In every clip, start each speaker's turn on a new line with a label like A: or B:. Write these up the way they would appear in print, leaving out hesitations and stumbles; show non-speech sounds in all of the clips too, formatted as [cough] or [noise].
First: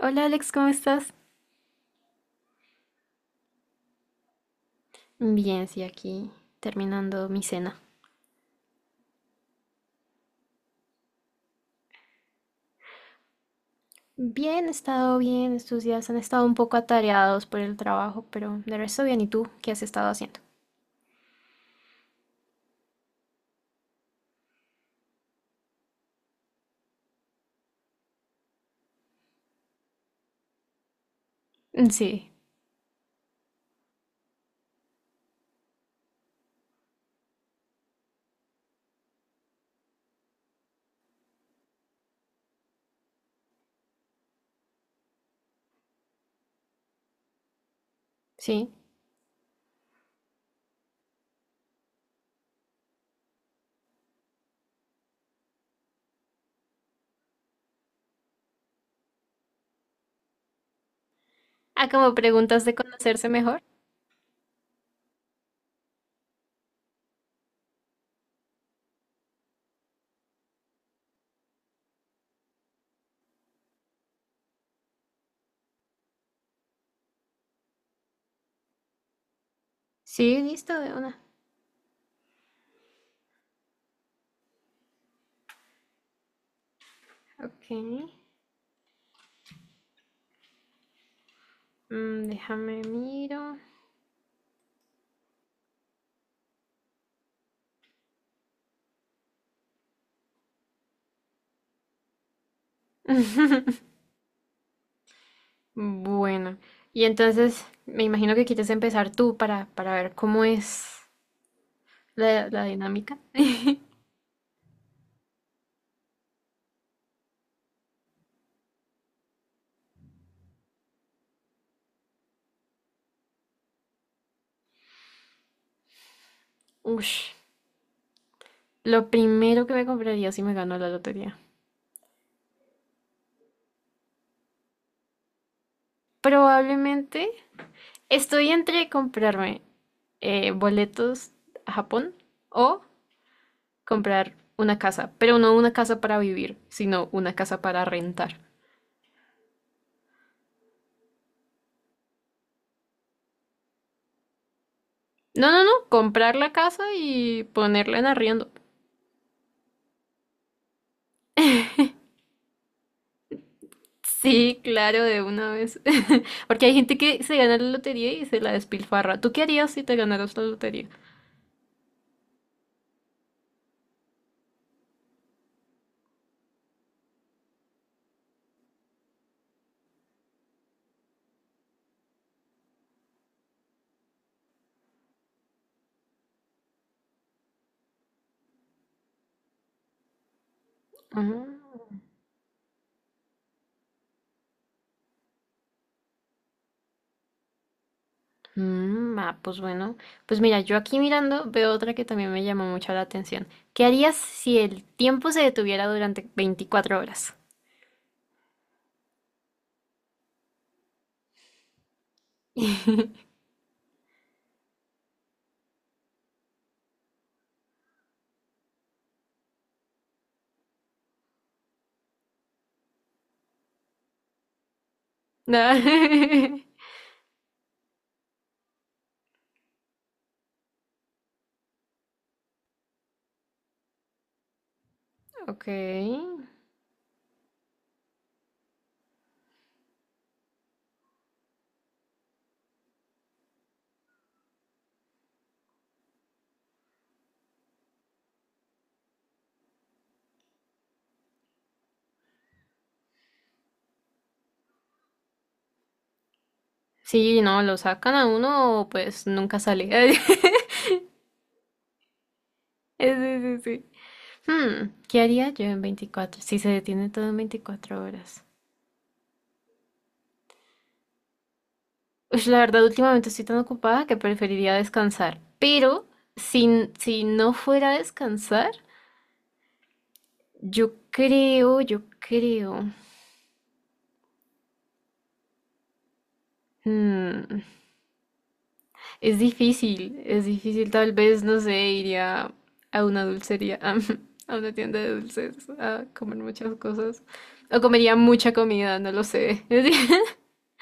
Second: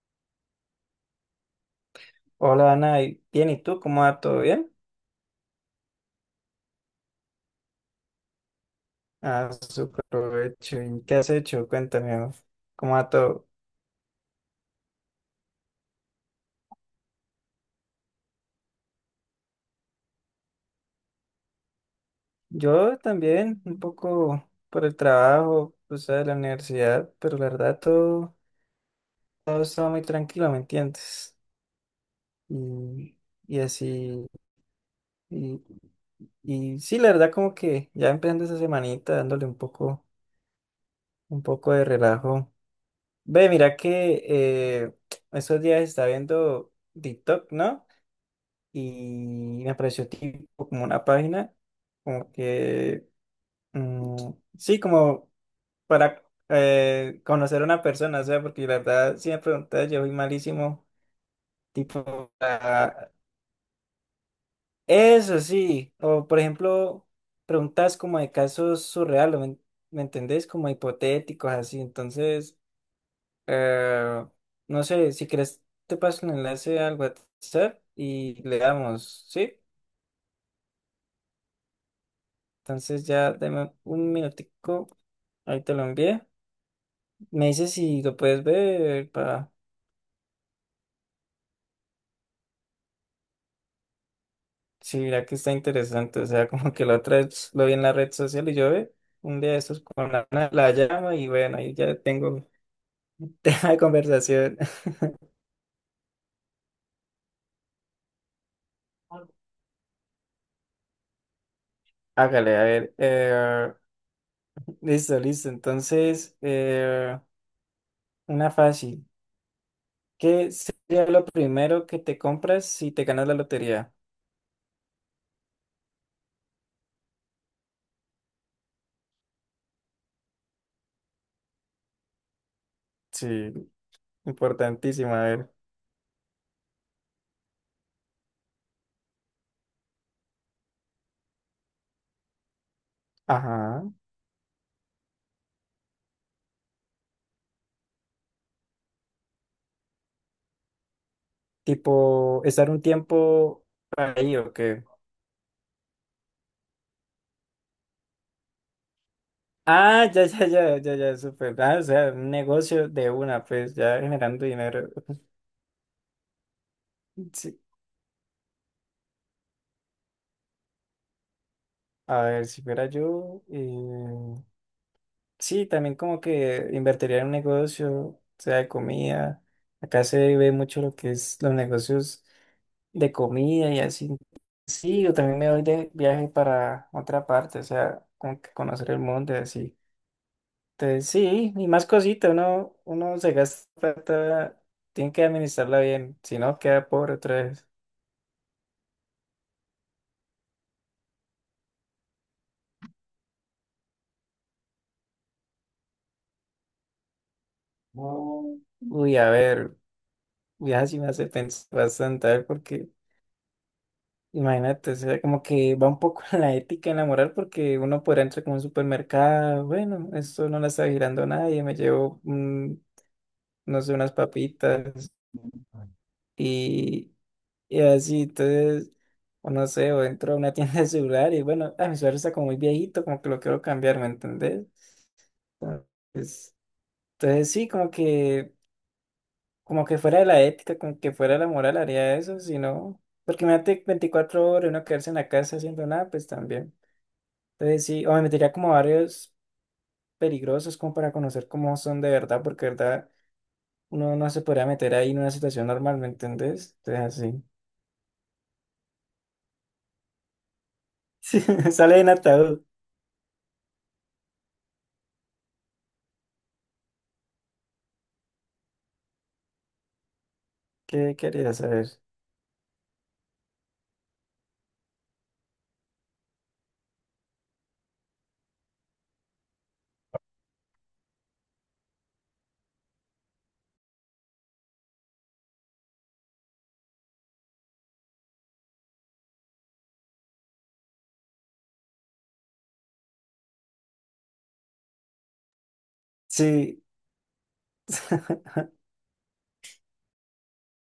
A: Hola Alex, ¿cómo estás?
B: Hola Ana, bien, ¿y tú? ¿Cómo va todo bien?
A: Bien, sí, aquí terminando mi cena.
B: Ah, súper provecho. ¿Qué has hecho? Cuéntame, ¿no? ¿Cómo va todo?
A: Bien, he estado bien, estos días han estado un poco atareados por el trabajo, pero de resto bien. ¿Y tú qué has estado haciendo?
B: Yo también, un poco por el trabajo, pues de la universidad, pero la verdad todo estaba muy tranquilo, ¿me entiendes?
A: Mm, Sí,
B: Y, y así, y, y sí, la verdad como que ya empezando esa semanita dándole un poco de relajo. Ve, mira que [tsk] estos días está viendo TikTok, ¿no?
A: sí.
B: Y me apareció tipo como una página, como que, mm, sí, como para conocer a una persona, o sea, porque la verdad, si me preguntas, yo soy malísimo,
A: Ah, como
B: tipo,
A: preguntas de
B: para-
A: conocerse mejor.
B: Eso sí, o por ejemplo, preguntas como de casos surreales, ¿me entendés? Como hipotéticos, así, entonces, eh, no sé, si quieres, te paso el enlace al WhatsApp y le damos, ¿sí?
A: Sí, listo, de una.
B: Entonces ya dame un minutico. Ahí te lo envié. Me
A: Ok,
B: dice si lo puedes ver para
A: mm, déjame miro.
B: si mira que está interesante. O sea, [laughs] como que la otra vez lo vi en la red social y yo ve un día de estos con la llama y bueno, ahí ya tengo [laughs] tema de
A: [laughs]
B: conversación. [laughs]
A: Bueno, y entonces me imagino que quieres empezar tú para ver cómo es la,
B: Hágale, a
A: la
B: ver.
A: dinámica. [laughs]
B: Listo, listo. Entonces, una fácil. ¿Qué sería lo primero que te compras si te ganas la lotería?
A: Ush. Lo primero que me compraría si me gano la lotería.
B: Sí, importantísimo. A ver.
A: Probablemente estoy entre comprarme boletos a Japón o
B: Ajá.
A: comprar una casa, pero no una casa para vivir, sino una casa para rentar.
B: Tipo, estar un tiempo ahí o qué.
A: No, no, no, comprar la casa y ponerla en arriendo.
B: Ah, ya, ya, ya, ya, ya, súper. Ah, o sea, un negocio de una, pues ya generando
A: Sí,
B: dinero.
A: claro, de una vez. [laughs] Porque hay gente que se gana
B: Sí.
A: la lotería y se la despilfarra. ¿Tú qué harías si te ganaras la lotería?
B: A ver, si fuera yo, sí, también como que invertiría en un negocio, o sea, de comida. Acá se ve mucho lo que es los negocios de comida y así. Sí, yo también me voy de viaje para otra parte, o sea, como que conocer el mundo y así. Entonces,
A: Ah.
B: sí, y más cosita, uno se gasta plata, tiene que administrarla bien, si no queda pobre otra vez.
A: Mm, ah, pues bueno, pues mira, yo aquí mirando veo otra que también me llamó mucho la atención. ¿Qué harías si el tiempo se detuviera durante 24 horas?
B: No. Uy, a ver, ya sí me hace pensar bastante, a ver, porque
A: [laughs]
B: imagínate, o sea, como que va un poco [laughs] en la ética, en la moral, porque uno podrá entrar como a un supermercado, bueno, esto no la está girando nadie, me llevo, no sé, unas papitas
A: No. [laughs]
B: y, Y así, entonces, o no sé, o entro a una [laughs] tienda de celular y bueno, ah, mi celular está como muy viejito, como que lo quiero cambiar, ¿me entendés?
A: Ok.
B: Entonces, entonces sí, como que fuera de la ética, como que fuera de la moral haría eso, si no, porque imagínate 24 horas uno quedarse en la casa haciendo nada, pues también. Entonces sí, o me metería como a barrios peligrosos como para conocer cómo son de verdad, porque de verdad uno no se podría meter ahí en una situación normal, ¿me entendés? Entonces
A: Sí, no, lo sacan a uno, pues nunca sale. [laughs]
B: así, [laughs] sale en ataúd,
A: Sí, sí, sí. Hmm, ¿qué haría yo en 24? Si se detiene todo en 24 horas.
B: ¿qué querías saber?
A: Ush, la verdad, últimamente estoy tan ocupada que preferiría descansar. Pero si no fuera a descansar, yo creo, yo creo. Mm, es difícil, es difícil. Tal vez, no sé, iría a una dulcería, [laughs] a, una tienda de dulces, a comer muchas
B: Sí,
A: cosas. O comería mucha
B: [laughs]
A: comida, no lo sé. [laughs]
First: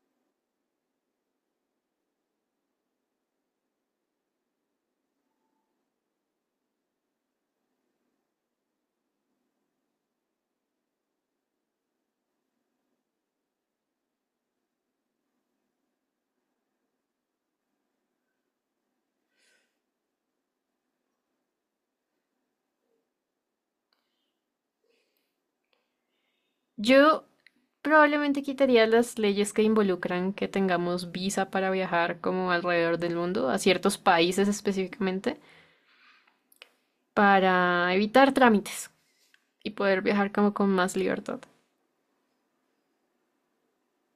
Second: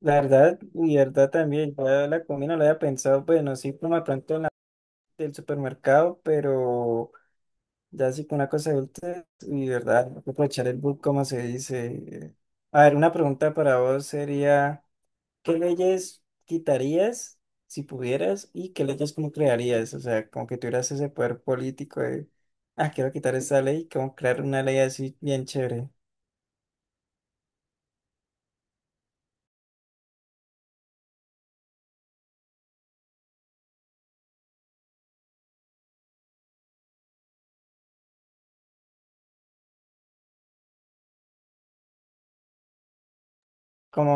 B: la verdad, y verdad también, yo la comida no la había pensado, bueno, sí, como de pronto en la del supermercado, pero ya sí con una cosa adulta, y verdad, hay que aprovechar el book, como se dice. A ver, una pregunta para vos sería, ¿qué leyes quitarías si pudieras y qué leyes como crearías? O sea, como que tuvieras ese poder político de, ah, quiero quitar esta ley, como crear una ley así bien chévere,
A: Yo probablemente quitaría las leyes que involucran que tengamos visa para viajar como alrededor del mundo, a ciertos países específicamente, para evitar trámites y poder viajar como con más libertad.
B: como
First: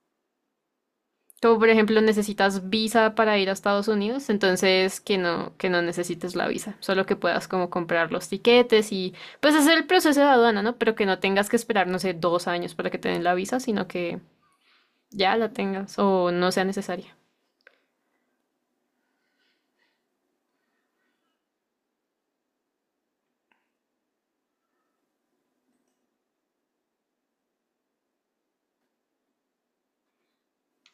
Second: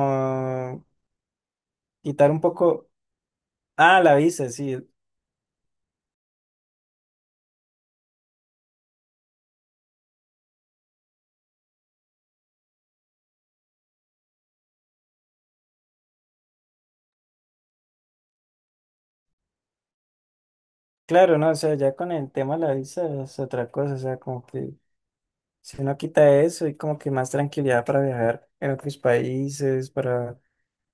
A: Como por ejemplo
B: quitar un
A: necesitas
B: poco...
A: visa para ir a Estados
B: Ah, la
A: Unidos,
B: visa, sí.
A: entonces que no necesites la visa, solo que puedas como comprar los tiquetes y pues hacer el proceso de aduana, ¿no? Pero que no tengas que esperar, no sé, 2 años para que te den la visa, sino que ya la tengas o no sea necesaria.
B: Claro, no, o sea, ya con el tema de la visa es otra cosa, o sea, como que si uno quita eso y como que más tranquilidad para viajar en otros países, para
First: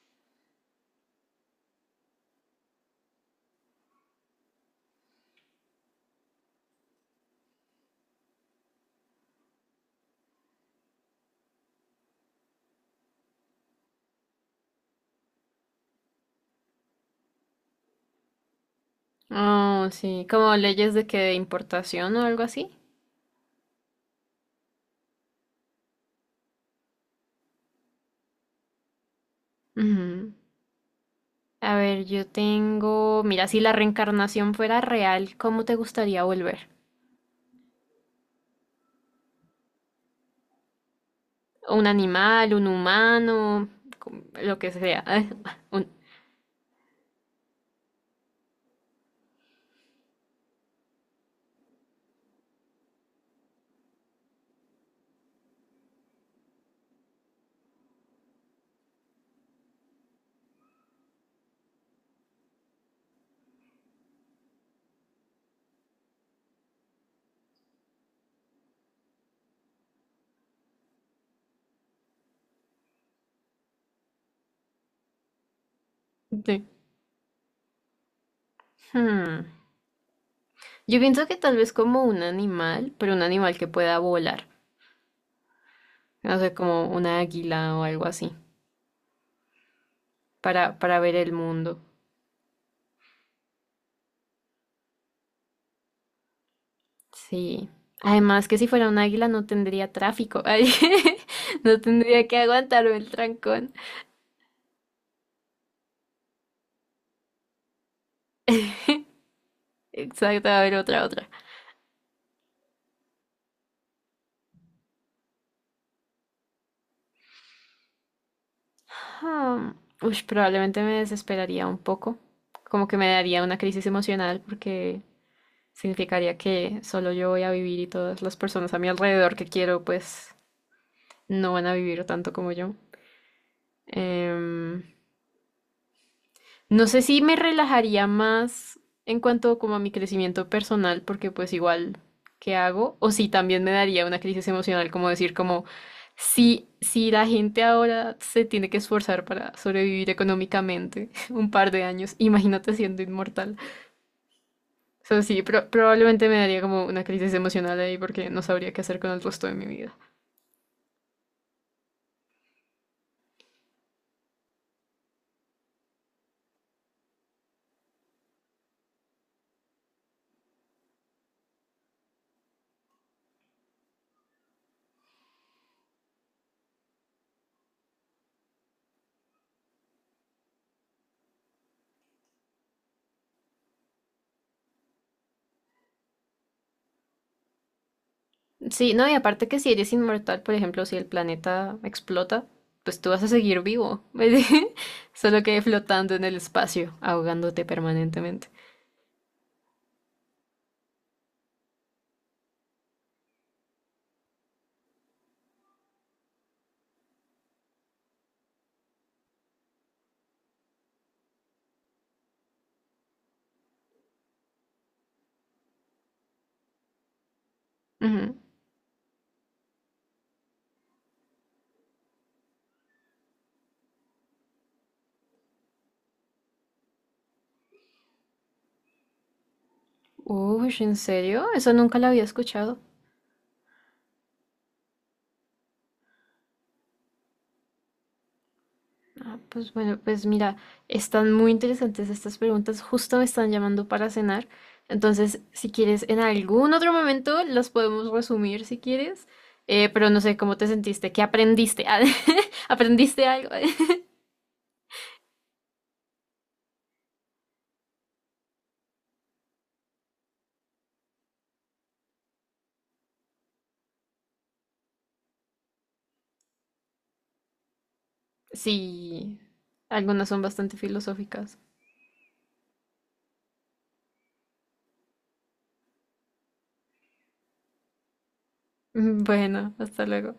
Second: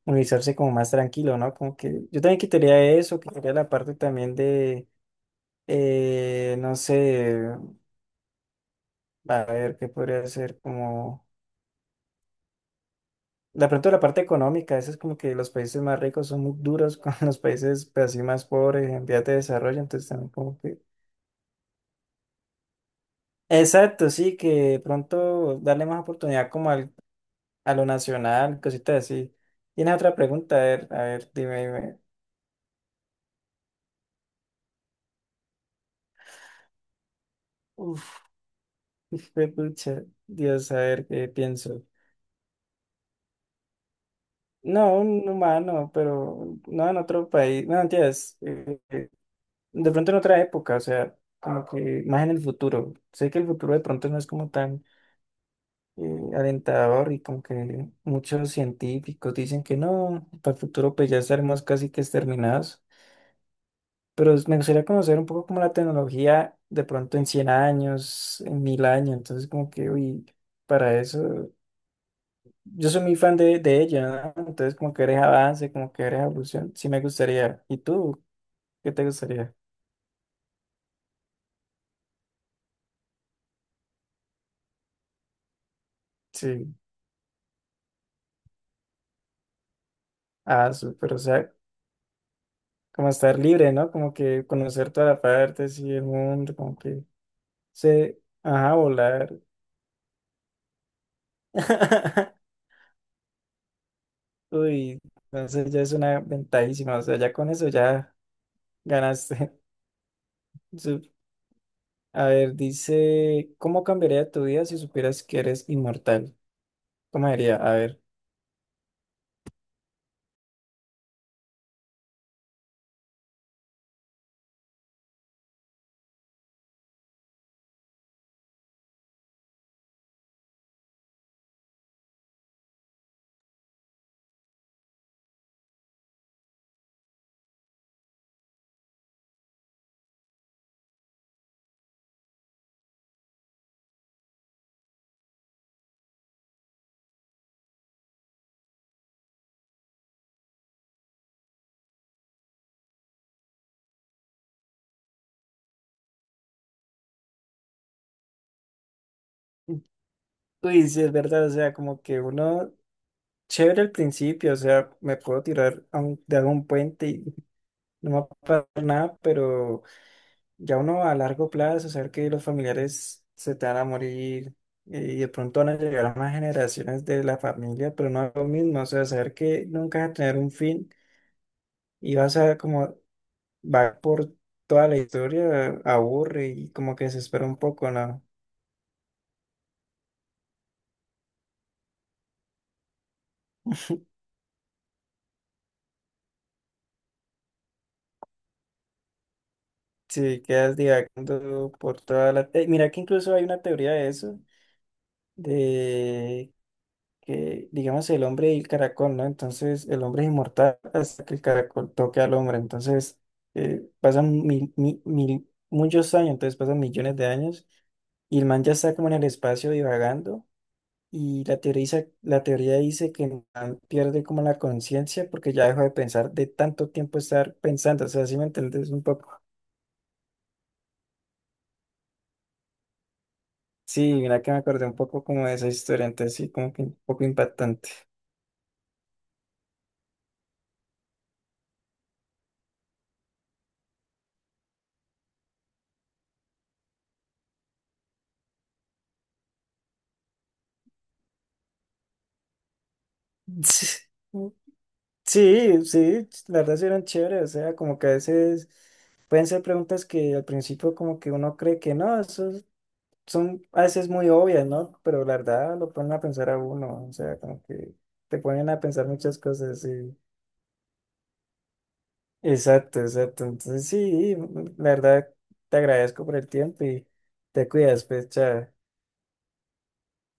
B: movilizarse como más tranquilo, ¿no? Como que yo también quitaría eso, quitaría la parte también de, no sé, a ver, ¿qué podría ser? Como, de pronto la parte económica, eso es como que los países más ricos son muy duros [laughs] con los países pues, así más pobres en vías de desarrollo,
A: Oh,
B: entonces
A: sí,
B: también
A: como
B: como que...
A: leyes de que de importación o algo así.
B: Exacto, sí, que de pronto darle más oportunidad como al a lo nacional, cositas así. ¿Tienes otra
A: Ujú.
B: pregunta? A ver, dime,
A: A
B: dime.
A: ver, yo tengo, mira, si la reencarnación fuera real, ¿cómo te gustaría volver?
B: Uf, pucha, Dios, a ver qué pienso.
A: ¿Un animal, un humano, como- lo que
B: No,
A: sea?
B: un
A: [laughs] Un-
B: humano, pero no en otro país. No, entiendes. De pronto en otra época, o sea, como que más en el futuro. Sé que el futuro de pronto no es como tan alentador y como que muchos científicos dicen que no, para el futuro pues ya estaremos casi que exterminados. Pero me gustaría conocer un poco como la tecnología de pronto en 100 años, en 1000 años, entonces como que, uy, para eso, yo soy muy fan de ella, ¿no? Entonces como que eres avance, como que eres
A: De-
B: evolución, sí me gustaría. ¿Y tú? ¿Qué te
A: hmm.
B: gustaría?
A: Yo pienso que tal vez como un animal, pero un animal que pueda volar. No sé,
B: Sí,
A: como una águila o algo así,
B: ah,
A: para
B: súper,
A: ver
B: o
A: el
B: sea,
A: mundo.
B: como estar libre, ¿no? Como que conocer todas las partes y el mundo, como que
A: Sí.
B: se,
A: Además que si
B: ajá,
A: fuera un águila
B: volar.
A: no tendría tráfico. [laughs] Ay, no tendría que
B: [laughs]
A: aguantarme el trancón.
B: Uy, entonces ya es una ventajísima, o sea, ya con eso ya ganaste.
A: Exacto, a ver otra,
B: [laughs]
A: otra.
B: A ver, dice, ¿cómo cambiaría tu vida si supieras que eres inmortal? ¿Cómo diría? A ver.
A: Hmm. Ush, probablemente me desesperaría un poco. Como que me daría una crisis emocional porque significaría que solo yo voy a vivir y todas las personas a mi alrededor que quiero, pues no van a vivir tanto como yo. Em, no sé si me relajaría más en cuanto como a mi crecimiento personal, porque pues igual, ¿qué hago? O si también me daría una crisis emocional, como decir como, si la gente ahora se tiene que esforzar para sobrevivir económicamente [laughs] un par de años, imagínate siendo inmortal. O sea, sí, probablemente me daría como una crisis emocional ahí porque no sabría qué hacer con el resto de mi vida.
B: Uy, sí, es verdad, o sea, como que uno, chévere al principio, o sea, me puedo tirar de algún puente y no me va a pasar nada, pero ya uno a largo plazo, saber que los familiares se te van a morir y de pronto van a llegar más generaciones de la familia, pero no es lo mismo, o sea, saber que nunca vas a tener un fin y vas a como va por toda la historia, aburre y como que desespera un poco, ¿no?
A: Sí, no, y aparte que si eres inmortal, por ejemplo, si el planeta explota, pues tú vas a seguir vivo, [laughs] solo que flotando en el espacio, ahogándote permanentemente.
B: Si quedas divagando por toda la. Mira que incluso hay una teoría de eso, de que, digamos, el hombre y el caracol, ¿no? Entonces, el hombre es inmortal hasta que el caracol toque al hombre. Entonces, pasan muchos años, entonces pasan millones de años
A: Ujú.
B: y el man ya está como en el espacio divagando. Y la teoría dice que el man pierde como la conciencia porque ya dejó de pensar de tanto tiempo estar pensando. O sea, si me entiendes un poco.
A: Uy, ¿en serio? Eso nunca lo había escuchado.
B: Sí, mira que me acordé un poco como de esa historia, entonces sí, como que un poco impactante.
A: Ah, pues bueno, pues mira, están muy interesantes estas preguntas, justo me están llamando para cenar, entonces si quieres en algún otro momento las podemos resumir si quieres, eh, pero no sé cómo te sentiste, qué aprendiste, [laughs] ¿aprendiste algo?
B: [laughs]
A: [laughs]
B: Sí, sí, sí, la verdad sí eran chéveres. O sea, como que a veces pueden ser preguntas que al principio como que uno cree que no, son a veces muy obvias, ¿no? Pero la verdad lo ponen a pensar a uno. O sea, como que te ponen a pensar muchas
A: Sí,
B: cosas. Sí.
A: algunas son bastante filosóficas. [laughs]
B: Exacto, exacto. Entonces, sí, la verdad, te agradezco por el tiempo y te cuidas, pues, chao.
A: Bueno, hasta luego.